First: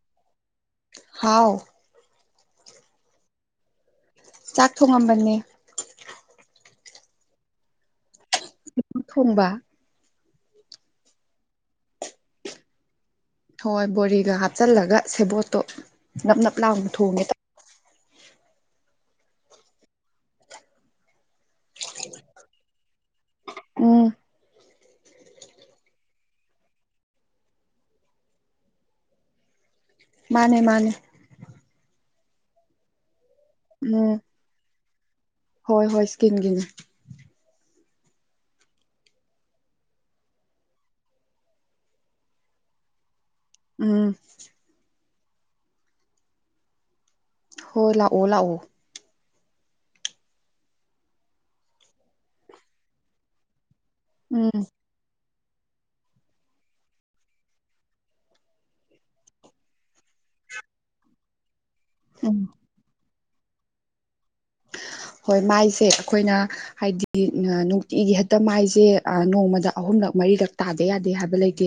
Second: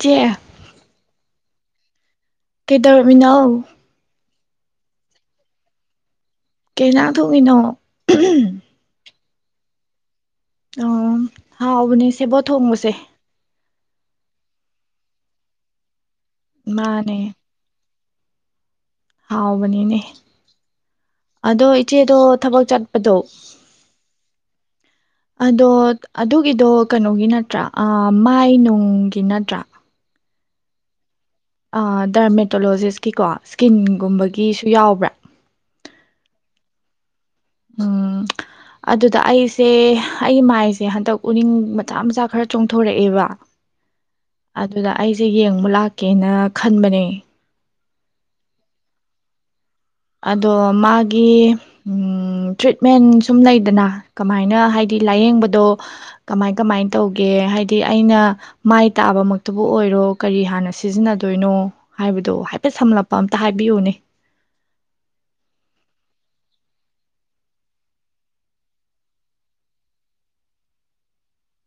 ꯆꯦ ꯍꯥꯎ ꯀꯩꯗꯧꯔꯝꯃꯤꯅꯣ ꯆꯥꯛ ꯊꯣꯡꯉꯝꯕꯅꯦ ꯀꯩꯅꯥꯥ ꯊꯣꯛꯏꯤꯅꯣ ꯁꯤ ꯊꯣꯡꯕ ꯑ ꯍꯥꯎꯕꯅꯦ ꯁꯦꯕꯣꯠ ꯊꯣꯡꯕꯁꯦ ꯍꯣꯏ ꯕꯣꯔꯤꯒ ꯍꯥꯞꯆꯜꯂꯒ ꯁꯦꯕꯣꯠꯇꯣ ꯅꯞ ꯅꯞ ꯂꯥꯡꯅ ꯃꯥꯅꯦ ꯊꯣꯡꯉꯦ ꯇꯧ ꯍꯥꯎꯕꯅꯤꯅꯦ ꯑꯗꯣ ꯏꯆꯦꯗꯣ ꯊꯕꯛ ꯆꯠꯄꯗꯣ ꯑꯝ [unintelligible] ꯑꯗꯣ ꯑꯗꯨꯒꯤꯗꯣ ꯀꯩꯅꯣꯒꯤ ꯅꯠꯇ꯭ꯔꯥ ꯃꯥꯏ ꯅꯨꯡꯒꯤ ꯅꯠꯇ꯭ꯔꯥ ꯃꯥꯅꯦ ꯃꯥꯅꯦ ꯗꯔꯃꯦꯇꯣꯂꯣꯖꯤꯁꯀꯤꯀꯣ ꯎꯝ ꯁ꯭ꯀꯤꯟꯒꯨꯝꯕꯒꯤꯁꯨ ꯌꯥꯎꯕ꯭ꯔꯥ ꯍꯣꯏ ꯍꯣꯏ ꯁ꯭ꯀꯤꯝꯒꯤꯅꯦ ꯎꯝ ꯑꯗꯨꯗ ꯑꯩꯁꯦ ꯑꯩ ꯃꯥꯏꯁꯦ ꯍꯟꯗꯛ ꯎꯅꯤꯡ ꯃꯆꯥ ꯃꯆꯥ ꯈꯔ ꯆꯣꯡꯊꯣꯔꯛꯑꯦꯕ ꯎꯝ ꯑꯗꯨꯗ ꯑꯩꯁꯦ ꯌꯦꯡꯕꯨ ꯂꯥꯛꯀꯦꯅ ꯈꯟꯕꯅꯦ ꯍꯣ ꯂꯥꯛꯑꯣ ꯂꯥꯛꯑꯣ ꯑꯗꯣ ꯃꯥꯒꯤ ꯇ꯭ꯔꯤꯠꯃꯦꯟ ꯁꯨꯝ ꯂꯩꯗꯅ ꯎꯝ ꯀꯃꯥꯏꯅ ꯍꯥꯏ ꯍꯥꯏꯗꯤ ꯂꯥꯏꯌꯦꯡꯕꯗꯣ ꯀꯃꯥꯏ ꯀꯃꯥꯏ ꯇꯧꯒꯦ ꯍꯥꯏꯗꯤ ꯑꯩꯅ ꯃꯥꯏ ꯇꯥꯕꯃꯛꯇꯕꯨ ꯑꯣꯏꯔꯣ ꯀꯔꯤ ꯍꯥꯟꯅ ꯁꯤꯖꯤꯟꯅꯗꯣꯏꯅꯣ ꯍꯥꯏꯕꯗꯣ ꯎꯝ ꯍꯥꯏꯐꯦꯠ ꯁꯝꯂꯞꯄ ꯑꯝꯇ ꯍꯥꯏꯕꯤꯌꯨꯅꯦ ꯍꯣꯏ ꯃꯥꯏꯁꯦ ꯑꯩꯈꯣꯏꯅ ꯍꯥꯏꯗꯤ ꯅꯨꯡꯇꯤꯒꯤ ꯍꯦꯛꯇ ꯃꯥꯏꯁꯦ ꯅꯣꯡꯃꯗ ꯑꯍꯨꯝꯂꯛ ꯃꯔꯤꯔꯛ ꯇꯥꯗ ꯌꯥꯗꯦ ꯍꯥꯏꯕ ꯂꯩꯇꯦ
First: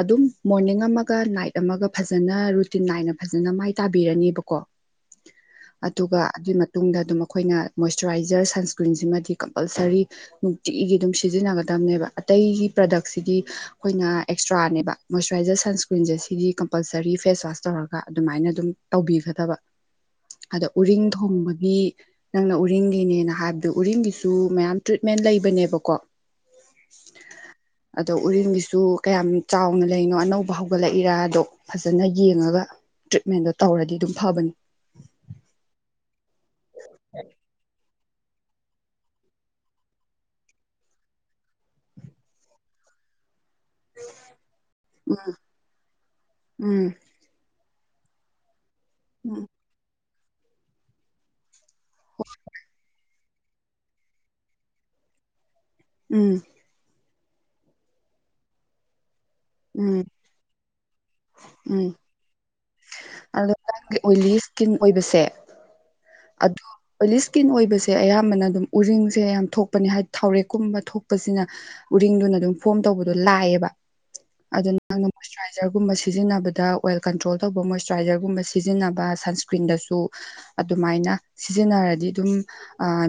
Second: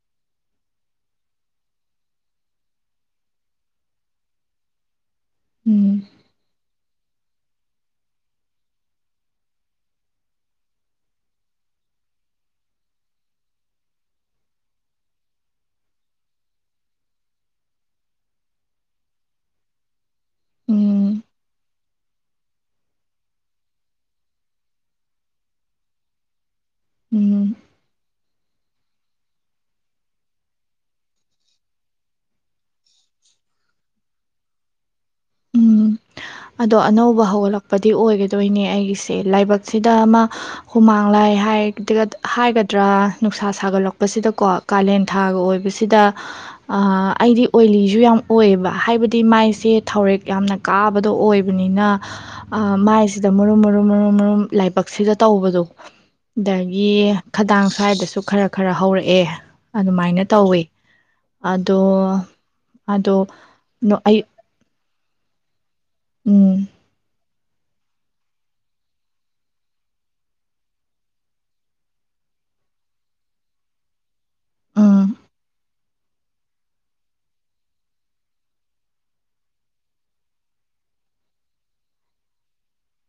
ꯑꯗꯨꯝ ꯃꯣꯔꯅꯤꯡ ꯑꯃꯒ ꯅꯥꯏꯠ ꯑꯃꯒ ꯐꯖꯅ ꯔꯨꯇꯤꯟ ꯅꯥꯏꯅ ꯐꯖꯅ ꯃꯥꯏ ꯇꯥꯕꯤꯔꯅꯦꯕꯀꯣ [unintelligible] ꯎꯝ ꯑꯗꯨꯒ ꯑꯗꯨꯒꯤ ꯃꯇꯨꯡꯗ ꯑꯗꯨꯝ ꯑꯩꯈꯣꯏꯅ ꯃꯣꯏꯆꯔꯥꯏꯖꯔ ꯁꯟꯁ꯭ꯀ꯭ꯔꯤꯟꯁꯤꯃꯗꯤ ꯀꯝꯄꯜꯁꯔꯤ ꯅꯨꯡꯇꯤꯒꯤ ꯑꯗꯨꯝ ꯁꯤꯖꯤꯟꯅꯒꯗꯕꯅꯦꯕ ꯑꯇꯩꯒꯤ ꯄ꯭ꯔꯗꯛꯁꯤꯗꯤ ꯑꯩꯈꯣꯏꯅ ꯑꯦꯛꯁꯇ꯭ꯔꯥꯅꯦꯕ ꯃꯣꯏꯆꯔꯥꯏꯖꯔ ꯁꯟꯁꯀ꯭ꯔꯤꯟꯁꯦ ꯁꯤꯗꯤ ꯀꯝꯄꯜꯁꯔꯤ ꯐꯦꯁꯋꯥꯁ ꯇꯧꯔꯒ ꯑꯗꯨꯃꯥꯏꯅ ꯑꯗꯨꯝ ꯇꯧꯕꯤꯒꯗꯕ ꯑꯗ ꯎꯔꯤꯡ ꯎꯝ ꯊꯨꯡꯕꯒꯤ ꯅꯪꯅ ꯎꯔꯤꯡꯒꯤꯅꯦꯅ ꯍꯥꯏꯕꯗꯨꯣ ꯎꯔꯤꯡꯒꯤꯁꯨ ꯃꯌꯥꯝ ꯇ꯭ꯔꯤꯠꯃꯦꯟ ꯂꯩꯕꯅꯦꯕꯀꯣ ꯎꯝ ꯑꯗꯣ ꯎꯔꯤꯡꯒꯤꯁꯨ ꯀꯌꯥꯝ ꯆꯥꯎꯅ ꯂꯩꯅꯣ ꯑꯅꯧꯕ ꯍꯧꯒꯠꯂꯛꯏꯔꯗꯣ ꯐꯖꯅ ꯌꯦꯡꯉꯒ ꯇ꯭ꯔꯤꯠꯃꯦꯟꯗꯣ ꯇꯧꯔꯗꯤ ꯑꯗꯨꯝ ꯐꯕꯅꯤ ꯎꯝ ꯑꯗꯣ ꯑꯅꯧꯕ ꯍꯧꯒꯠꯂꯛꯄꯗꯤ ꯑꯣꯏꯒꯗ ꯆ ꯇꯣꯏꯅꯦ ꯑꯩꯒꯤꯁꯦ ꯂꯥꯏꯕꯛꯁꯤꯗ ꯑꯃ ꯍꯨꯃꯥꯡ ꯂꯥꯏꯒ ꯅꯠꯇ꯭ꯔꯥ ꯅꯨꯡꯁꯥ ꯁꯥꯒꯠꯂꯛꯄꯁꯤꯗꯀꯣ ꯀꯥꯂꯦꯟ ꯊꯥꯒ ꯑꯣꯏꯕꯁꯤꯗ ꯎꯝ ꯑꯩꯗꯤ ꯑꯣꯏꯂꯤꯁꯨ ꯌꯥꯝ ꯑꯣꯏꯌꯦꯕ ꯍꯥꯏꯕꯗꯤ ꯎꯝ ꯃꯥꯏꯁꯦ ꯊꯧꯔꯦꯛ ꯌꯥꯝꯅ ꯀꯥꯕꯗꯣ ꯑꯣꯏ ꯑꯣꯏꯕꯅꯤꯅ ꯃꯥꯏꯁꯤꯗ ꯃꯔꯨꯝ ꯃꯔꯨꯝ ꯃꯔꯨꯝ ꯃꯔꯨꯝ ꯂꯥꯏꯕꯛꯁꯤꯗ ꯇꯧꯕꯗꯣ ꯎꯝ ꯑꯗꯒꯤ ꯈꯗꯥꯡ ꯁ꯭ꯋꯥꯏꯗꯁꯨ ꯈꯔ ꯈꯔ ꯍꯧꯔꯛꯑꯦ ꯎꯝ ꯑꯗꯨꯃꯥꯏꯅ ꯇꯧꯋꯤ ꯑꯗꯣ ꯑꯗꯣ ꯅꯣ ꯒꯤ ꯑꯩ ꯑꯣꯏ ꯏꯁꯀꯤꯟ ꯑꯣꯏꯕꯁꯦ ꯑ ꯎꯝ ꯑꯣꯏ [inaudible] ꯏꯁꯀꯤꯟ ꯑꯣꯏꯕꯁꯦ ꯑꯌꯥꯝꯕꯅ ꯑꯗꯨꯝ ꯎꯔꯤꯡꯁꯦ ꯌꯥꯝ ꯊꯣꯛꯄꯅꯦ ꯍꯥꯏꯗꯤ ꯊꯥꯎꯔꯦꯛꯀꯨꯝꯕ ꯊꯣꯛꯄꯁꯤꯅ ꯎꯔꯤꯡꯗꯨꯅ ꯑꯗꯨꯝ ꯐꯣꯝ ꯇꯧꯕꯗꯣ ꯂꯥꯛꯑꯦꯕ ꯑꯗꯨ ꯎꯝ ꯅꯪꯅ ꯃꯣꯏꯆꯔꯥꯏꯖꯔꯒꯨꯝꯕ ꯁꯤꯖꯤꯟꯅꯕꯗ ꯑꯣꯏꯜ ꯀꯟꯇ꯭ꯔꯣꯜ ꯑꯆꯧꯕ ꯃꯣꯏꯆꯨꯔꯥꯏꯖꯔꯒꯨꯝꯕ ꯁꯤꯖꯤꯟꯅꯕ ꯁꯟꯁꯀ꯭ꯔꯤꯟꯗꯁꯨ ꯑꯗꯨꯃꯥꯏꯅ ꯁꯤꯖꯤꯟꯅꯔꯗꯤ ꯑꯗꯨꯝ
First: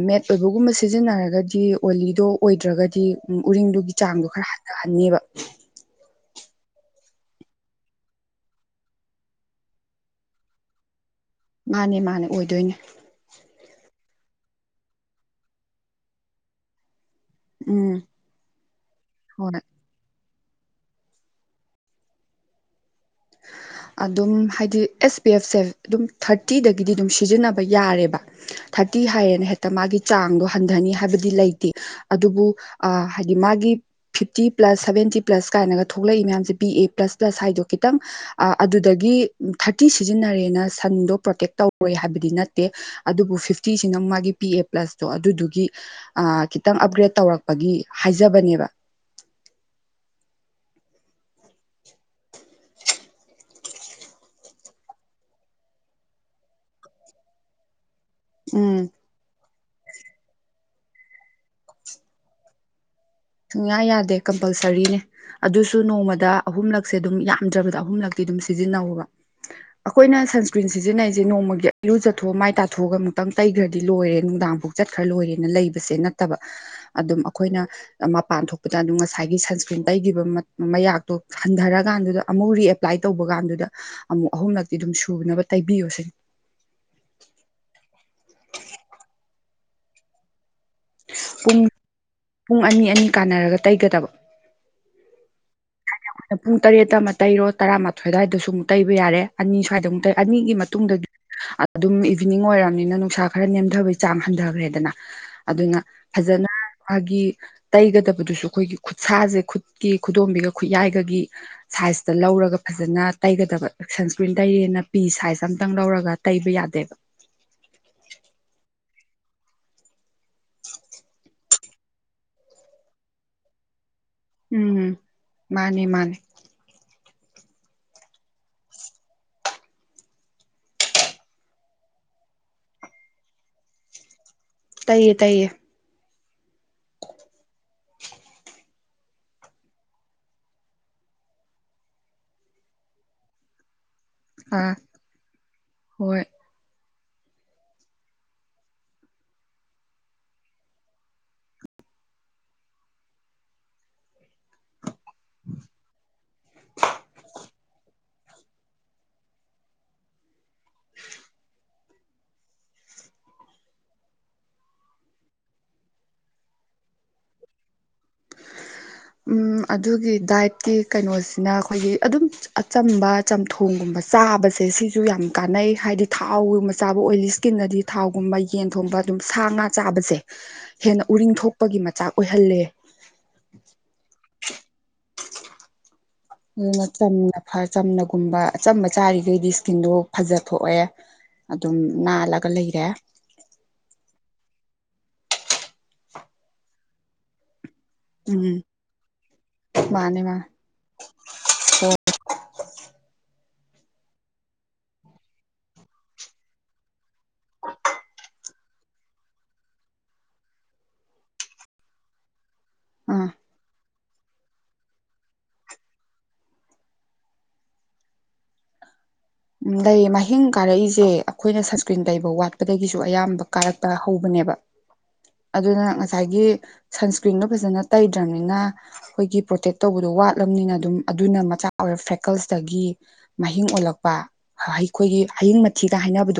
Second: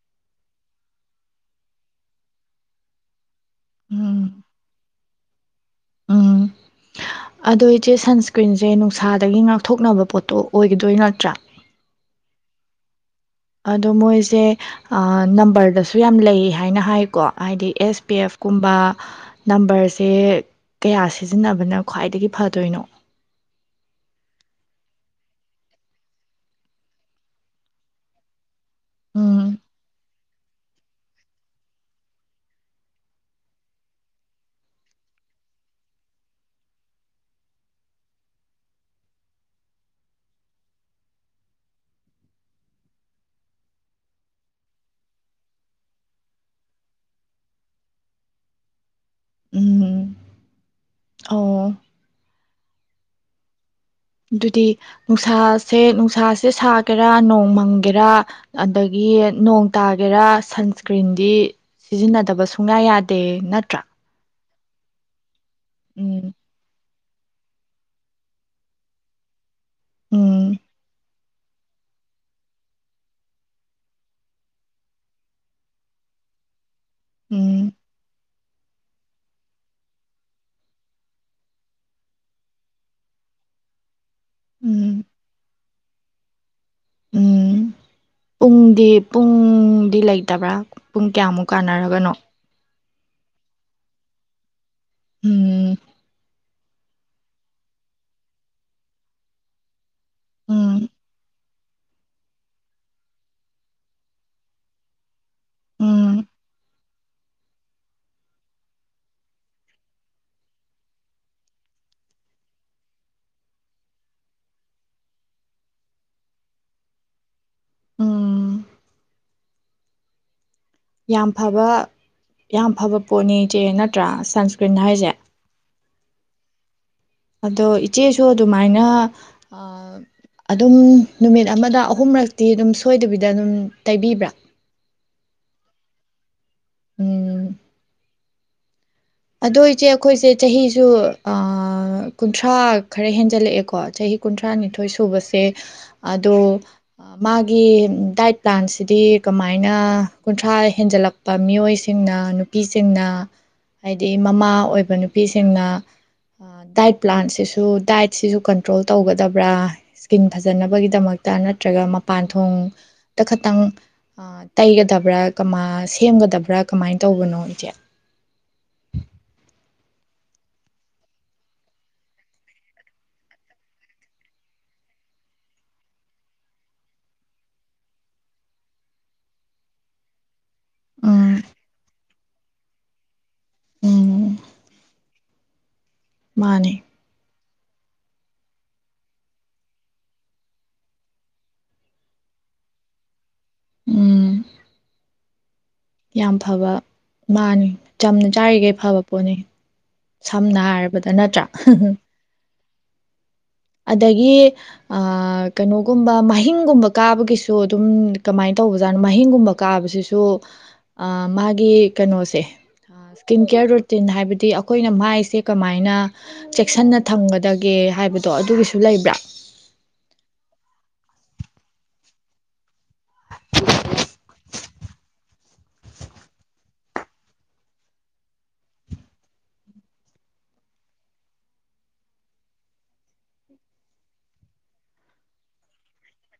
ꯃꯦꯠ ꯑꯣꯏꯕꯒꯨꯝꯕ ꯁꯤꯖꯤꯟꯅꯔꯒꯗꯤ ꯑꯣꯏꯂꯤꯗꯣ ꯑꯣꯏꯗ꯭ꯔꯒꯗꯤ ꯎꯔꯤꯡꯗꯨꯒꯤ ꯎꯝ ꯆꯥꯡꯗꯣ ꯈꯔ ꯍꯥꯟꯅꯤꯕ ꯎꯝ ꯑꯗꯣ ꯏꯆꯦ ꯁꯟꯁ꯭ꯀ꯭ꯔꯤꯟꯁꯦ ꯅꯨꯡꯁꯥꯗꯒꯤ ꯉꯥꯛꯊꯣꯛꯅꯕ ꯄꯣꯠꯇꯣ ꯑꯣꯏꯒꯗꯣꯏ ꯅꯠꯇ꯭ꯔꯥ ꯃꯥꯅꯦ ꯃꯥꯅꯦ ꯑꯣꯏꯗꯣꯏꯅꯦ ꯑꯗꯣ ꯃꯣꯏꯁꯦ ꯅꯝꯕꯔꯗꯁꯨ ꯌꯥꯝ ꯂꯩ ꯍꯥꯏꯅ ꯍꯥꯏ ꯀꯣ ꯍꯥꯏꯗꯤ ꯎꯝ ꯑꯦꯁ ꯄꯤ ꯑꯦꯐ ꯀꯨꯝꯕ ꯍꯣꯏ ꯅꯝꯕꯔꯁꯦ ꯀꯌꯥ ꯁꯤꯖꯤꯟꯅꯕꯅ ꯈ꯭ꯋꯥꯏꯗꯒꯤ ꯐꯗꯣꯏꯅꯣ ꯑꯗꯨꯝ ꯍꯥꯏꯗꯤ ꯑꯦꯁ ꯄꯤ ꯑꯦꯐꯁꯦ ꯑꯗꯨꯝ ꯊꯥꯔꯇꯤꯗꯒꯤꯗꯤ ꯑꯗꯨꯝ ꯁꯤꯖꯤꯟꯅꯕ ꯌꯥꯔꯦꯕ ꯊꯥꯔꯇꯤ ꯍꯥꯏꯔꯦꯅ ꯎꯝ ꯍꯦꯛꯇ ꯃꯥꯒꯤ ꯆꯥꯡꯗꯣ ꯍꯟꯊꯅꯤ ꯍꯥꯏꯕꯗꯤ ꯂꯩꯇꯦ ꯑꯗꯨꯕꯨ ꯑ ꯍꯥꯏꯗꯤ ꯃꯥꯒꯤ ꯐꯤꯐꯇꯤ ꯄ꯭ꯂꯁ ꯁꯦꯚꯦꯟꯇꯤ ꯄ꯭ꯂꯁ ꯀꯥꯏꯅꯒ ꯊꯣꯛꯂꯛꯏ ꯃꯌꯥꯝꯁꯦ ꯕꯤ ꯑꯦ ꯄ꯭ꯂꯁ ꯄ꯭ꯂꯁ ꯍꯥꯏꯗꯣ ꯈꯤꯇꯪ ꯑꯗꯨꯗꯒꯤ ꯊꯥꯔꯇꯤ ꯁꯤꯖꯤꯟꯅꯔꯦꯅ ꯁꯟꯗꯣ ꯄ꯭ꯔꯣꯇꯦꯛ ꯇꯧꯔꯦ ꯍꯥꯏꯕꯗꯤ ꯅꯠꯇꯦ ꯑꯗꯨꯕꯨ ꯐꯤꯐꯇꯤꯁꯤꯅ ꯃꯥꯒꯤ ꯄꯤ ꯑꯦ ꯄ꯭ꯂꯁꯇꯣ ꯑꯗꯨꯗꯨꯒꯤ ꯑ ꯈꯤꯇꯪ ꯑꯞꯒ꯭ꯔꯦꯗ ꯇꯧꯔꯛꯄꯒꯤ ꯍꯥꯏꯖꯕꯅꯦꯕ ꯎꯝ ꯑꯣ ꯑꯗꯨꯗꯤ ꯅꯨꯡꯁꯥꯁꯦ ꯅꯨꯡꯁꯥꯁꯦ ꯁꯥꯒꯦꯔꯥ ꯅꯣꯡ ꯃꯪꯒꯦꯔꯥ ꯎꯝ ꯑꯗꯒꯤ ꯅꯣꯡ ꯇꯥꯒꯦꯔꯥ ꯁꯟꯁꯀ꯭ꯔꯤꯟꯗꯤ ꯁꯤꯖꯤꯟꯅꯗꯕ ꯁꯨꯡꯌꯥ ꯌꯥꯗꯦ ꯅꯠꯇ꯭ꯔꯥ ꯁꯨꯡꯌꯥ ꯌꯥꯗꯦ ꯀꯝꯄꯜꯁꯔꯤꯅꯦ ꯑꯗꯨꯁꯨ ꯅꯣꯡꯃꯗ ꯎꯝ ꯑꯍꯨꯝꯂꯛꯁꯦ ꯑꯗꯨꯝ ꯌꯥꯝꯗ꯭ꯔꯕꯗ ꯑꯍꯨꯝꯂꯛꯇꯤ ꯑꯗꯨꯝ ꯁꯤꯖꯤꯟꯅꯕ ꯑꯩꯈꯣꯏꯅ ꯎꯝ ꯁꯟꯁꯀ꯭ꯔꯤꯟ ꯁꯤꯖꯤꯟꯅꯩꯁꯦ ꯁꯦ ꯅꯣꯡꯃꯒꯤ ꯑꯂꯨ ꯆꯠꯊꯣꯛꯑ ꯃꯥꯏ ꯇꯥꯊꯣꯛꯑꯒ ꯑꯃꯨꯛꯇꯪ ꯇꯩꯈ꯭ꯔꯗꯤ ꯂꯣꯏꯔꯦ ꯅꯨꯡꯗꯥꯡꯐꯥꯎ ꯆꯠꯈ꯭ꯔ ꯂꯣꯏꯔꯦꯅ ꯂꯩꯕꯁꯦ ꯅꯠꯇꯕ [unintelligible] ꯑꯗꯨꯝ ꯑꯩꯈꯣꯏꯅ ꯎꯝ ꯃꯄꯥꯟ ꯊꯣꯛꯄꯗ ꯑꯗꯨ ꯉꯁꯥꯏꯒꯤ ꯁꯟꯁꯀ꯭ꯔꯤꯟ ꯇꯩꯈꯤꯕ ꯃꯌꯥꯛꯇꯣ ꯍꯟꯊꯔꯀꯥꯟꯗꯨꯗ ꯑꯃꯨꯛ ꯔꯤꯑꯞ ꯑꯦꯄ꯭ꯂꯥꯏ ꯇꯧꯕ ꯀꯥꯟꯗꯨꯗ ꯑꯃꯨꯛ ꯑꯍꯨꯝꯂꯛꯇꯤ ꯑꯗꯨꯝ ꯎꯝ ꯁꯨꯅꯕ ꯇꯩꯕꯤꯌꯨ ꯁꯤꯅꯤ ꯎꯝ ꯄꯨꯡꯗꯤ ꯄꯨꯡꯗꯤ ꯂꯩꯇꯕ꯭ꯔꯥ ꯄꯨꯡ ꯀꯌꯥꯃꯨꯛ ꯄꯨꯡ ꯀꯥꯟꯅꯔꯒꯅꯣ ꯄꯨꯡ ꯑꯅꯤ ꯑꯅꯤ ꯀꯥꯟꯅꯔꯒ ꯇꯩꯒꯗꯕ ꯎꯝ ꯑ ꯄꯨꯡ ꯇꯔꯦꯠꯇ ꯑꯃ ꯇꯩꯔꯣ ꯇꯔꯥꯃꯥꯊꯣꯏ ꯑꯗꯨꯋꯥꯏꯗꯁꯨꯨꯛ ꯇꯩ ꯌꯥꯔꯦ ꯑꯅꯤ ꯁ꯭ꯋꯥꯏꯗ ꯑꯃꯨꯛ ꯇꯩꯔ ꯑꯅꯤꯒꯤ ꯃꯇꯨꯡ ꯎꯝ ꯑꯗꯨꯝ ꯏꯚꯤꯅꯤꯡ ꯑꯣꯏꯔꯕꯝꯅꯤꯅ ꯅꯨꯡꯁꯥ ꯈꯔ ꯅꯦꯝꯊꯕꯩ ꯆꯥꯡ ꯍꯟꯊꯈ꯭ꯔꯦꯗꯅ ꯑꯗꯨꯅ ꯎꯝ ꯐꯖꯅ ꯃꯥꯒꯤ ꯇꯩꯒꯗꯕꯗꯨꯁꯨ ꯑꯩꯈꯣꯏꯒꯤ ꯈꯨꯠꯁꯥꯁꯦ ꯈꯨꯠꯀꯤ ꯈꯨꯗꯣꯝꯕꯤꯒ ꯈꯨꯠꯌꯥꯏꯒꯒꯤ ꯁꯥꯏꯖꯇ ꯂꯧꯔꯒ ꯐꯖꯅ ꯇꯩꯒꯗꯕ ꯁꯟꯁꯀ꯭ꯔꯤꯟ ꯇꯩꯔꯦꯅ ꯄꯤ ꯁꯥꯏꯖ ꯑꯇꯪ ꯂꯧꯔꯒ ꯇꯩꯕ ꯌꯥꯗꯦ ꯎꯝ [unintelligible] ꯌꯥꯝ ꯐꯕ ꯌꯥꯝ ꯐꯕ ꯄꯣꯠꯅꯤ ꯏꯆꯦ ꯅꯠꯇ꯭ꯔꯥ ꯁꯟꯁ꯭ꯀ꯭ꯔꯤꯟ ꯎꯝ ꯍꯥꯏꯖꯦ ꯃꯥꯅꯦ ꯃꯥꯅꯦ ꯑꯗꯣ ꯏꯆꯦꯁꯨ ꯑꯗꯨꯃꯥꯏꯅ ꯑꯥ ꯑ ꯑꯗꯨꯝ ꯅꯨꯃꯤꯠ ꯑꯃꯗ ꯑꯍꯨꯝꯔꯛꯇꯤ ꯑꯗꯨꯝ ꯁꯣꯏꯗꯕꯤꯗ ꯑꯗꯨꯝ ꯇꯩꯕꯤꯕ꯭ꯔꯥ ꯇꯩꯌꯦ ꯇꯩꯌꯦ ꯑꯝ ꯑꯗꯣ ꯏꯆꯦ ꯑꯈꯣꯏꯁꯦ ꯆꯍꯤꯁꯨ ꯑꯥ ꯀꯨꯟꯊ꯭ꯔꯥ ꯈꯔ ꯍꯦꯟꯖꯜꯂꯛꯑꯦꯀꯣ ꯆꯍꯤ ꯑꯥ ꯀꯨꯟꯊ꯭ꯔꯥꯅꯤꯊꯣꯏ ꯁꯨꯕꯁꯦ ꯍꯣꯏ ꯑꯗꯣ ꯃꯥꯒꯤ ꯗꯥꯏꯠ ꯄ꯭ꯂꯥꯟꯁꯤꯗꯤ ꯀꯃꯥꯏꯅ ꯀꯨꯟꯊ꯭ꯔꯥ ꯍꯦꯟꯖꯜꯂꯛ ꯄꯥ ꯃꯤꯑꯣꯏꯁꯤꯡꯅ ꯅꯨꯄꯤꯁꯤꯡꯅ ꯍꯥꯏꯗꯤ ꯃꯃꯥ ꯑꯣꯏꯕ ꯅꯨꯄꯤꯁꯤꯡꯅ ꯗꯥꯏꯠ ꯄ꯭ꯂꯥꯟꯁꯤꯁꯨ ꯗꯥꯏꯠ ꯁꯤꯁꯨ ꯀꯟꯇ꯭ꯔꯣꯜ ꯇꯧꯒꯗꯕ꯭ꯔꯥ ꯁ꯭ꯀꯤꯟ ꯐꯖꯅꯕꯒꯤꯗꯃꯛꯇ ꯅꯠꯇ꯭ꯔꯒ ꯃꯥ ꯄꯥꯟꯊꯣꯡꯗ ꯈꯇꯪ ꯑꯥ ꯇꯩꯒꯗꯕ꯭ꯔꯥ ꯀꯃꯥ ꯁꯦꯝꯒꯗꯕ꯭ꯔꯥ ꯀꯃꯥꯏꯅ ꯇꯧꯕꯅꯣ ꯏꯆꯦ ꯎꯝ ꯑꯗꯨꯒꯤ ꯗꯥꯏꯠꯀꯤ ꯀꯩꯅꯣꯁꯤꯅ ꯑꯩꯈꯣꯏꯒꯤ ꯑꯗꯨꯝ ꯑꯆꯝꯕ ꯆꯝꯊꯣꯡꯒꯨꯝꯕ ꯆꯥꯕꯁꯦ ꯁꯤꯁꯨ ꯌꯥꯝ ꯀꯥꯟꯅꯩ ꯍꯥꯏꯗꯤ ꯊꯥꯎꯒꯨꯝꯕ ꯆꯥꯕ ꯑꯣꯏꯂꯤ ꯁ꯭ꯀꯤꯟꯅꯗꯤ ꯊꯥꯎꯒꯨꯝꯕ ꯌꯦꯟ ꯊꯣꯡꯕ ꯑꯗꯨꯝ ꯁꯥ ꯉꯥ ꯆꯥꯕꯖꯦ [inaudible] ꯍꯦꯟꯅ ꯎꯔꯤꯡ ꯊꯣꯛꯄꯒꯤ ꯃꯆꯥꯛ ꯑꯣꯏꯍꯜꯂꯦ ꯎꯝ [unintelligible] ꯃꯥꯅꯦ ꯎꯝꯅ ꯆꯝꯅ ꯆꯝꯅꯒꯨꯝꯕ ꯑꯆꯝꯕ ꯆꯥꯔꯤꯒꯩꯗꯤ ꯁ꯭ꯀꯤꯟꯗꯣ ꯐꯖꯊꯣꯛ ꯑꯦ ꯑꯗꯨꯝ ꯅꯥꯜꯂꯒ ꯂꯩꯔꯦ ꯎꯝ ꯌꯥꯝ ꯐꯕ ꯃꯥꯅꯤ ꯆꯝꯅ ꯎꯝ ꯆꯥꯔꯤꯒꯩ ꯐꯕ ꯄꯣꯠꯅꯤ ꯃꯥꯅꯦ ꯃꯥꯅꯦ ꯁꯝꯅ ꯍꯥꯏꯔꯕꯗ ꯅꯠꯇ꯭ꯔꯥ ꯍꯣꯏ ꯑꯗꯒꯤ ꯑꯥ ꯀꯩꯅꯣꯒꯨꯝꯕ ꯃꯍꯤꯡꯒꯨꯝꯕ ꯀꯥꯕꯒꯤꯁꯨ ꯑꯗꯨꯝ ꯀꯃꯥꯏ ꯇꯧꯕꯖꯥꯠꯅꯣ ꯃꯍꯤꯡꯒꯨꯝꯕ ꯀꯥꯕꯁꯤꯁꯨ ꯑꯥ ꯃꯥꯒꯤ ꯀꯩꯅꯣꯖꯦ ꯑꯥ ꯁ꯭ꯀꯤꯟ ꯀꯦꯌꯔ ꯔꯨꯇꯤꯟ ꯍꯥꯏꯕꯗꯤ ꯑꯈꯣꯏꯅ ꯃꯥꯏꯁꯦ ꯀꯃꯥꯏꯅ ꯆꯦꯛꯁꯟꯅ ꯊꯝꯒꯗꯒꯦ ꯍꯥꯏꯕꯗꯣ ꯑꯗꯨꯒꯤꯁꯨ ꯂꯩꯕ꯭ꯔꯥ ꯎꯝ ꯂꯩꯌꯦ ꯃꯍꯤꯡ ꯀꯥꯔꯛꯏꯖꯦ ꯑꯈꯣꯏꯅ ꯁꯟꯁ꯭ꯀ꯭ꯔꯤꯟ ꯇꯩꯕ ꯋꯥꯠ ꯑꯗꯒꯤꯁꯨ ꯑꯌꯥꯝꯕ ꯀꯥꯔꯛꯇ ꯍꯧꯕꯅꯦꯕ ꯑꯗꯨꯅ ꯉꯁꯥꯏꯒꯤ ꯁꯟꯁ꯭ꯀ꯭ꯔꯤꯟꯗꯣ ꯐꯖꯅ ꯇꯩꯗ꯭ꯔꯝꯅꯤꯅ ꯈꯣꯏꯒꯤ ꯄ꯭ꯔꯣꯇꯦꯛ ꯇꯧꯕꯗꯣ ꯋꯥꯠꯂꯝꯅꯤꯅ ꯑꯗꯨꯝ ꯑꯗꯨꯅ ꯃꯆꯥ ꯑꯣꯏꯔ ꯐꯦꯀꯜꯁꯇꯒꯤ ꯃꯍꯤꯡ ꯑꯣꯜꯂꯛꯄ ꯍꯩꯈꯣꯏꯒꯤ ꯍꯌꯤꯡ ꯃꯊꯤꯒ ꯍꯥꯏꯅꯕ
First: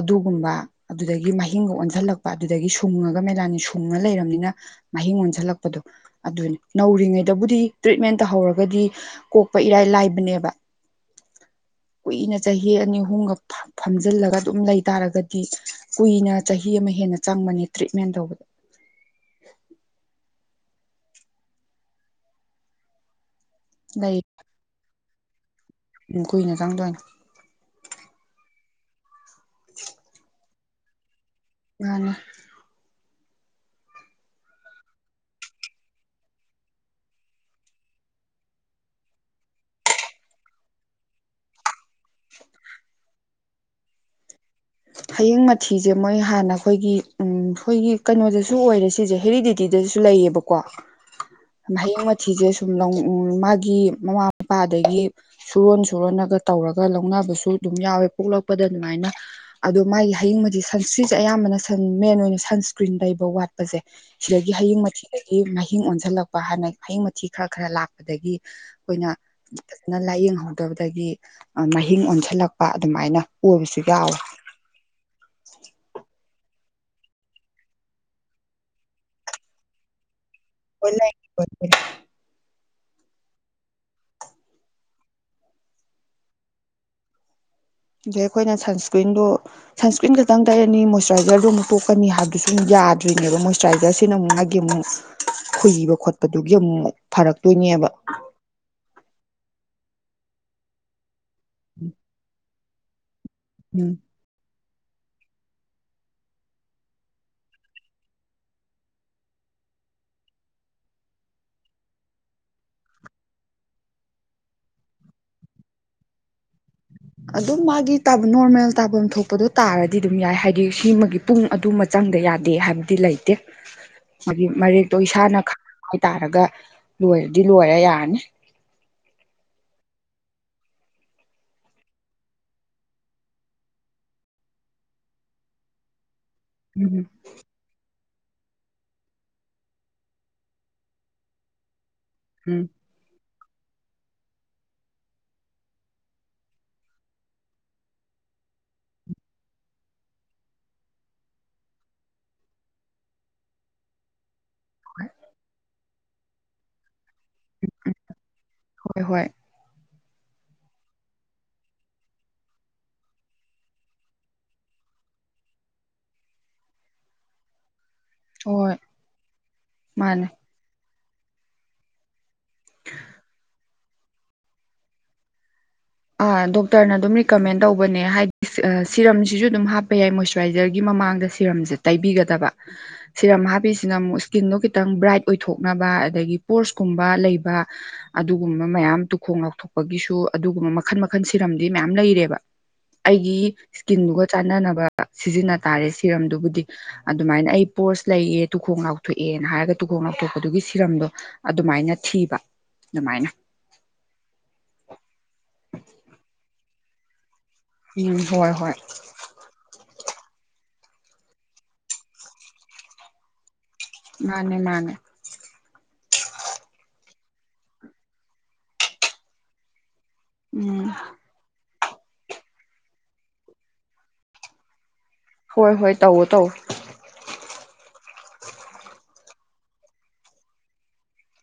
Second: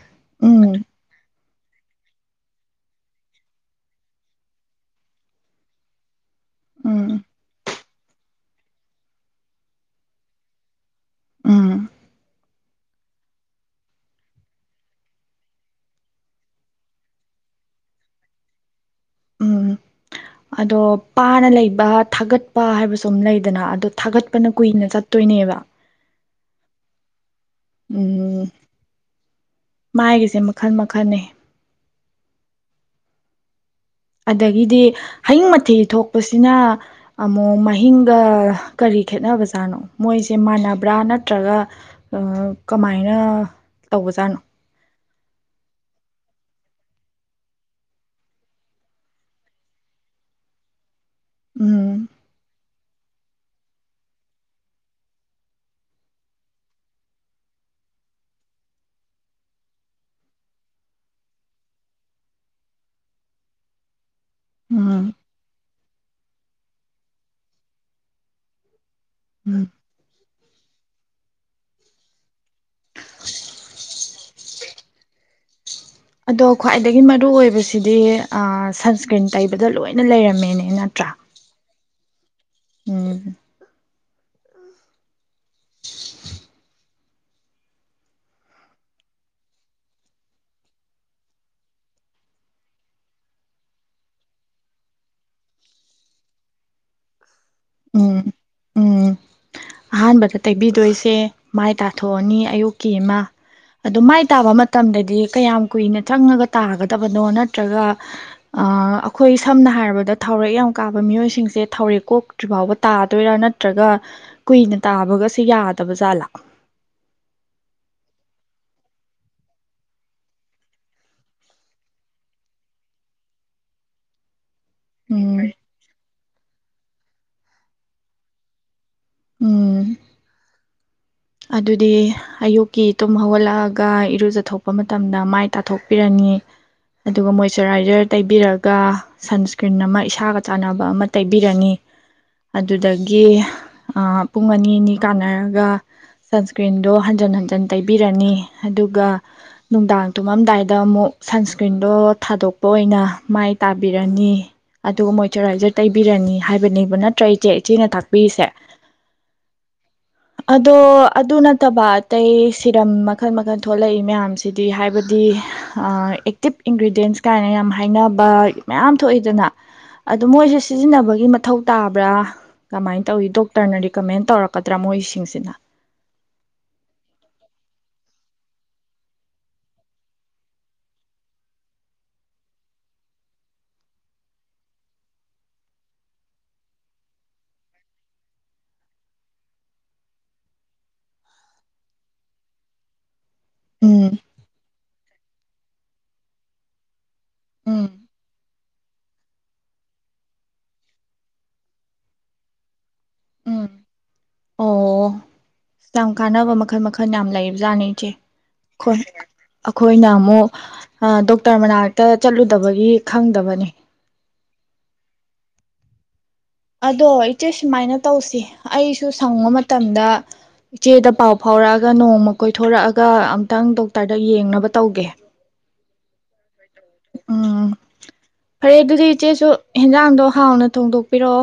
ꯑꯗꯨꯒꯨꯝꯕ ꯎꯝ ꯑꯗꯨꯗꯒꯤ ꯃꯍꯤꯡꯒ ꯑꯣꯟꯖꯜꯂꯛ ꯄꯥ ꯑꯗꯨꯗꯒꯤ ꯁꯨꯡꯉꯒ ꯃꯦꯂꯥꯅꯤꯟ ꯁꯨꯡꯉ ꯂꯩꯔꯝꯅꯤꯅ ꯃꯍꯤꯡ ꯑꯣꯟꯖꯜꯂꯛꯄꯗꯣ ꯑꯗꯨꯅꯤ ꯎꯝ ꯅꯧꯔꯤꯉꯩꯗꯕꯨꯗꯤ ꯇ꯭ꯔꯤꯠꯃꯦꯟ ꯇꯧꯍꯧꯔꯒꯗꯤ ꯀꯣꯛꯄ ꯏꯔꯥꯏ ꯂꯥꯏꯕꯅꯦꯕ ꯎꯝ ꯀꯨꯏꯅ ꯆꯍꯤ ꯑꯅꯤ ꯑꯍꯨꯝꯒ ꯐꯝꯖꯜꯂꯒ ꯑꯗꯨꯝ ꯂꯩ ꯇꯥꯔꯒꯗꯤ ꯀꯨꯏꯅ ꯆꯍꯤ ꯑꯃ ꯍꯦꯟꯅ ꯆꯪꯕꯅꯦ ꯇ꯭ꯔꯤꯠꯃꯦꯟ ꯇꯧꯕꯗ ꯎꯝ ꯑꯗꯣ ꯄꯥꯅ ꯂꯩꯕ ꯊꯥꯒꯠꯄ ꯍꯥꯏꯕꯁꯨ ꯑꯝ ꯂꯩꯗꯅ ꯑꯗꯣ ꯂꯩ ꯊꯥꯒꯠꯄꯅ ꯀꯨꯏꯅ ꯆꯠ ꯇꯣꯏꯅꯦꯕ ꯎꯝ ꯀꯨꯏꯅ ꯆꯪꯗꯣꯏꯅꯦ ꯎꯝ ꯃꯥꯏꯒꯤꯁꯦ ꯃꯈꯜ ꯃꯈꯜꯅꯤ ꯃꯅꯦ ꯑꯗꯒꯤꯗꯤ ꯍꯌꯤꯡ ꯃꯊꯤ ꯊꯣꯛꯄꯁꯤꯅ ꯑꯃꯣꯡ ꯃꯍꯤꯡꯒ ꯀꯔꯤ ꯈꯦꯠꯅꯕꯖꯥꯠꯅꯣ ꯃꯣꯏꯖꯦ ꯃꯥꯟꯅꯕ꯭ꯔꯥ ꯅꯠꯇ꯭ꯔꯒ ꯑꯥ ꯀꯃꯥꯏꯅ ꯇꯧꯕꯖꯥꯠꯅꯣ ꯍꯌꯤꯡ ꯃꯊꯤꯖꯦ ꯃꯣꯏ ꯍꯥꯟꯅ ꯈꯣꯏꯒꯤ ꯎꯝ ꯈꯣꯏꯒꯤ ꯀꯩꯅꯣꯗꯖꯨ ꯑꯣꯏꯔꯦ ꯁꯤꯁꯦ ꯍꯦꯔꯤꯗꯤ ꯒꯤꯗꯁꯨ ꯂꯩꯌꯦꯕꯥꯀꯣ [inaudible] ꯍꯌꯦꯡ ꯃꯊꯤꯁꯦ ꯁꯨꯝ ꯃꯥꯒꯤ ꯃꯃꯥ ꯃꯄꯥꯗꯒꯤ ꯁꯨꯔꯣꯟ ꯁꯨꯔꯣꯟꯂꯒ ꯇꯧꯔꯒ ꯂꯧꯅꯕꯁꯨ ꯑꯗꯨꯝ ꯌꯥꯎꯋꯦ ꯄꯣꯛꯂꯛꯄꯗ ꯑꯗꯨꯃꯥꯏꯅ ꯑꯗꯣ ꯃꯥꯒꯤ ꯍꯌꯤꯡꯕꯗꯤ ꯁꯟꯁꯀ꯭ꯔꯤꯟꯁꯦ ꯑꯌꯥꯝꯕꯅ ꯁꯟ ꯃꯦꯟ ꯑꯣꯏꯅ ꯁꯟꯁ꯭ꯀ꯭ꯔꯤꯟ ꯇꯩꯕ ꯋꯥꯠꯄꯁꯦ ꯁꯤꯗꯒꯤ ꯍꯌꯤꯡ ꯎꯝ ꯃꯊꯤꯗꯒꯤ ꯃꯍꯤꯡ ꯑꯣꯟꯁꯤꯜꯂꯛꯄ ꯍꯥꯏꯅ ꯍꯌꯤꯡ ꯃꯊꯤ ꯈꯔ ꯈꯔ ꯂꯥꯛꯄꯗꯒꯤ ꯑꯈꯣꯏꯅ ꯎꯝ ꯅ ꯂꯥꯏꯌꯦꯡꯍꯧꯗꯕꯗꯒꯤ ꯃꯍꯤꯡ ꯑꯣꯟꯁꯜꯂꯛꯄ ꯑꯗꯨꯃꯥꯏꯅ ꯑꯣꯏꯕꯁꯨ ꯌꯥꯎꯋꯦ [unintelligible] ꯑꯗꯣ ꯈ꯭ꯋꯥꯏꯗꯒꯤ ꯃꯔꯨꯑꯣꯏꯕꯁꯤꯗꯤ ꯑ ꯁꯟꯁ꯭ꯀ꯭ꯔꯤꯟ ꯇꯩꯕꯗ ꯂꯣꯏꯅ ꯂꯩꯔꯝꯃꯦꯅꯦ ꯅꯠꯇ꯭ꯔꯥ [unintelligible] ꯎꯝ ꯑꯗꯩ ꯑꯈꯣꯏꯅ ꯁꯟꯁꯀ꯭ꯔꯤꯟꯗꯨ ꯁꯟꯁꯀ꯭ꯔꯤꯟ ꯈꯛꯇꯪ ꯇꯩꯔꯅꯤ ꯃꯣꯏꯆꯔꯥꯏꯖꯔꯗꯣ ꯑꯃꯨꯛ ꯇꯣꯛꯀꯅꯤ ꯍꯥꯏꯕꯗꯨꯁꯨ ꯌꯥꯗ꯭ꯔꯤꯅꯦꯕ ꯃꯣꯏꯆꯔꯥꯏꯖꯔꯁꯤꯅ ꯑꯃꯨꯛ ꯃꯥꯒꯤ ꯑꯃꯨꯛ [inaudible] ꯈꯨꯏꯕ ꯈꯣꯠꯄꯗꯨꯒꯤ ꯑꯃꯨꯛ ꯐꯔꯛꯇꯣꯏꯅꯦꯕ ꯎꯝ ꯎꯝ ꯑꯍꯥꯟꯕꯗ ꯇꯩꯕꯤꯗꯣꯏꯁꯦ ꯃꯥꯏ ꯇꯥꯊꯣꯛꯑꯅꯤ ꯑꯌꯨꯛꯀꯤ ꯑꯃ ꯎꯝ ꯑꯗꯣ ꯃꯥꯏ ꯇꯥꯕ ꯃꯇꯝꯗꯗꯤ ꯀꯌꯥꯝ ꯀꯨꯏꯅ ꯆꯪꯉꯒ ꯇꯥꯒꯗꯕꯅꯣ ꯅꯠꯇ꯭ꯔꯒ ꯑꯈꯣꯏ ꯁꯝꯅ ꯍꯥꯏꯔꯕꯗ ꯊꯥꯎꯔꯦꯛ ꯌꯥꯝ ꯀꯥꯕ ꯃꯤꯑꯣꯏꯁꯤꯡꯁꯦ ꯊꯥꯎꯔꯦꯛ ꯀꯣꯛ ꯇ꯭ꯔꯤ ꯐꯥꯎꯕ ꯇꯥꯗꯣꯏꯔꯥ ꯅꯠꯇ꯭ꯔꯒ ꯀꯨꯏꯅ ꯇꯥꯕꯒꯁꯦ ꯌꯥꯗꯕ ꯖꯥꯠꯂꯥ ꯑꯗꯨꯝ ꯃꯥꯒꯤ ꯇꯥꯕ ꯅꯣꯔꯃꯦꯜ ꯇꯥꯐꯝ ꯊꯣꯛꯄꯗꯣ ꯇꯥꯔꯗꯤ ꯑꯗꯨꯝ ꯌꯥꯏ ꯍꯥꯏꯗꯤ ꯁꯤꯃꯒꯤ ꯄꯨꯡ ꯑꯗꯨꯃ ꯆꯪꯗ ꯌꯥꯗꯦ ꯍꯥꯏꯕꯗꯤ ꯂꯩꯇꯦ ꯍꯥꯏꯒꯤ ꯃꯔꯦꯛ ꯑꯗꯣ ꯏꯁꯥꯅ ꯎꯝ ꯈꯪ ꯍꯥꯏꯇꯥꯔꯒ ꯂꯣꯏꯔꯗꯤ ꯂꯣꯏꯔꯦ ꯌꯥꯔꯅꯤ ꯎꯝ ꯑꯗꯨꯗꯤ ꯑꯌꯨꯛꯀꯤ ꯇꯨꯝ ꯍꯧꯒꯠꯂꯛꯑꯒ ꯏꯔꯨꯖꯊꯣꯛꯄ ꯃꯇꯝꯗ ꯃꯥꯏ ꯇꯥꯊꯣꯛꯄꯤꯔꯅꯤ ꯎꯝ ꯑꯗꯨꯒ ꯃꯣꯏ ꯃꯣꯏꯆꯔꯥꯏꯖꯔ ꯇꯩꯕꯤꯔꯒ ꯁꯟꯁ꯭ꯀ꯭ꯔꯤꯟ ꯑꯃ ꯏꯁꯥꯒ ꯆꯥꯟꯅꯕ ꯑꯃ ꯇꯩꯕꯤꯔꯅꯤ ꯎꯝ ꯑꯗꯨꯗꯒꯤ ꯄꯨꯡ ꯑꯅꯤ ꯑꯅꯤ ꯀꯥꯟꯅꯔꯒ ꯁꯟꯁꯀ꯭ꯔꯤꯟꯗꯣ ꯍꯟꯖꯟ ꯍꯟꯖꯤꯟ ꯇꯩꯕꯤꯔꯅꯤ ꯑꯗꯨꯒ ꯅꯨꯡꯗꯥꯡ ꯇꯨꯝꯃꯝꯗꯥꯏꯗ ꯑꯃꯨꯛ ꯁꯟꯁꯀ꯭ꯔꯤꯟꯗꯣ ꯊꯥꯗꯣꯛꯄ ꯑꯣꯏꯅ ꯃꯥꯏ ꯇꯥꯕꯤꯔꯅꯤ ꯑꯗꯨꯒ ꯃꯣꯏꯆꯔꯥꯏꯖꯔ ꯇꯩꯕꯤꯔꯅꯤ ꯍꯥꯏꯕꯅꯦꯕ ꯅꯠꯇ꯭ꯔ ꯏꯆꯦ ꯏꯆꯦꯅ ꯇꯥꯛꯄꯤꯔꯤꯁꯦ ꯍꯣꯏ ꯍꯣꯏ ꯑꯗꯣ ꯑꯗꯨ ꯅꯠꯇꯕ ꯑꯇꯩ ꯁꯤꯔꯝ ꯃꯈꯜ ꯃꯈꯜ ꯊꯣꯛꯂꯛꯏ ꯃꯌꯥꯝꯁꯤꯗꯤ ꯍꯥꯏꯕꯗꯤ ꯑꯦꯛꯇꯤꯞ ꯏꯟꯒ꯭ꯔꯤꯗꯌꯦꯟꯁ ꯀꯥꯏꯅ ꯌꯥꯝ ꯍꯥꯏꯅꯕ ꯍꯣꯏ ꯃꯌꯥꯝ ꯊꯣꯛꯏꯗꯅ ꯑꯗꯨ ꯃꯥꯅꯦ ꯃꯣꯏꯁꯦ ꯁꯤꯖꯤꯟꯅꯕꯒꯤ ꯃꯊꯧ ꯇꯥꯕ꯭ꯔꯥ ꯀꯃꯥꯏꯅ ꯇꯧꯏ ꯗꯣꯛꯇꯔꯅ ꯔꯤꯀꯃꯦꯟ ꯇꯧꯔꯛꯀꯗ꯭ꯔꯥ ꯃꯣꯏꯁꯤꯡꯁꯤꯅ ꯗꯣꯛꯇꯔꯅ ꯑꯗꯨꯝ ꯔꯤꯀꯃꯦꯟ ꯇꯧꯕꯅꯦ ꯍꯥꯏꯗꯤ ꯁꯤꯔꯝꯁꯤꯁꯨ ꯑꯗꯨꯝ ꯍꯥꯞꯄ ꯌꯥꯏ ꯃꯣꯏꯆꯔꯥꯏꯖꯔꯒꯤ ꯃꯃꯥꯡꯗ ꯁꯤꯔꯝꯁꯦ ꯇꯩꯕꯤꯒꯗꯕ ꯁꯤꯔꯝ ꯍꯥꯞꯄꯤꯁꯤꯅ ꯑꯃꯨꯛ ꯏꯁꯀꯤꯟꯗꯣ ꯈꯤꯇꯪ ꯕ꯭ꯔꯥꯏꯠ ꯑꯣꯏꯊꯣꯛꯅꯕ ꯑꯗꯒꯤ ꯄꯣꯔꯁꯀꯨꯝꯕ ꯂꯩꯕ ꯑꯗꯨꯒꯨꯝꯕ ꯃꯌꯥꯝ ꯇꯨꯈꯣꯡ ꯂꯥꯎꯊꯣꯛꯄꯒꯤꯁꯨ ꯑꯗꯨꯒꯨꯝꯕ ꯃꯈꯟ ꯃꯈꯜ ꯁꯤꯔꯝꯗꯤ ꯃꯌꯥꯝ ꯂꯩꯔꯦꯕ ꯑꯩꯒꯤ ꯎꯝ ꯏꯁꯀꯤꯟꯗꯨꯒ ꯆꯥꯟꯅꯅꯕ ꯁꯤꯖꯤꯟꯅ ꯇꯥꯔꯦ ꯁꯤꯔꯝꯗꯨꯕꯨꯗꯤ ꯑꯗꯨꯃꯥꯏꯅ ꯑꯩ ꯎꯝ ꯄꯣꯔꯁ ꯂꯩꯌꯦ ꯇꯨꯈꯣꯡ ꯂꯥꯎꯊꯣꯛꯑꯦꯅ ꯍꯥꯏꯔꯒ ꯇꯨꯈꯣꯡ ꯂꯥꯎꯊꯣꯛꯄꯗꯨꯒꯤ ꯁꯤꯔꯝꯗꯣ ꯑꯗꯨꯃꯥꯏꯅ ꯊꯤꯕ ꯑꯗꯨꯃꯥꯏꯅ ꯎꯝ ꯑꯣ ꯌꯥꯝ ꯀꯥꯟꯅꯕ ꯃꯈꯜ ꯃꯈꯜ ꯌꯥꯝ ꯂꯩ ꯖꯥꯠꯅꯤ ꯏꯆꯦ ꯎꯝ ꯍꯣꯏ ꯍꯣꯏ ꯈꫭꯏ ꯑꯈꯣꯏꯅ ꯑꯃꯨꯛ ꯗꯣꯛꯇꯔ ꯃꯅꯥꯛꯇ ꯆꯠꯂꯨꯗꯕꯒꯤ ꯈꯪꯗꯕꯅꯤ ꯃꯥꯅꯤ ꯃꯥꯅꯤ ꯑꯗꯣ ꯏꯆꯦ ꯁꯨꯃꯥꯏꯅ ꯇꯧꯁꯤ ꯑꯩꯁꯨ ꯁꯪꯕ ꯃꯇꯝꯗ ꯎꯝ ꯏꯆꯦꯗ ꯄꯥꯎ ꯐꯥꯎꯔꯛꯑꯒ ꯅꯣꯡꯃ ꯀꯣꯏꯊꯣꯔꯛꯑꯒ ꯑꯝꯇꯪ ꯗꯣꯛꯇꯔꯗ ꯌꯦꯡꯅꯕ ꯇꯧꯒꯦ ꯍꯣꯏ ꯍꯣꯏ ꯇꯧꯋꯣ ꯇꯧ ꯎꯝ ꯐꯔꯦ ꯑꯗꯨꯗꯤ ꯏꯆꯦꯁꯨ ꯍꯦꯟꯖꯥꯡꯗꯣ ꯍꯥꯎꯅ ꯊꯣꯡꯗꯣꯛꯄꯤꯑꯣ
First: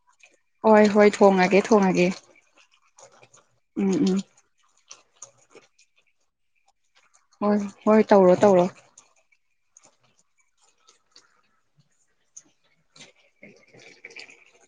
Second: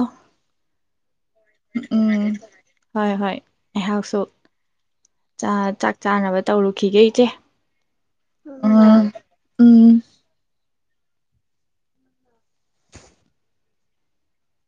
ꯍꯣꯏ ꯍꯣꯏ ꯊꯣꯡꯉꯒꯦ ꯊꯣꯡꯉꯒꯦ ꯍꯣꯏ ꯍꯣꯏ ꯎꯝ ꯑꯩꯍꯥꯛꯁꯨ ꯎꯝ ꯆꯥ ꯆꯥꯛ ꯆꯥꯅꯕ ꯇꯧꯔꯨꯈꯤꯒꯦ ꯏꯆꯦ ꯍꯣꯏ ꯍꯣꯏ ꯇꯧꯔꯣ ꯇꯧꯔꯣ ꯎꯝ ꯎꯝ [unintelligible]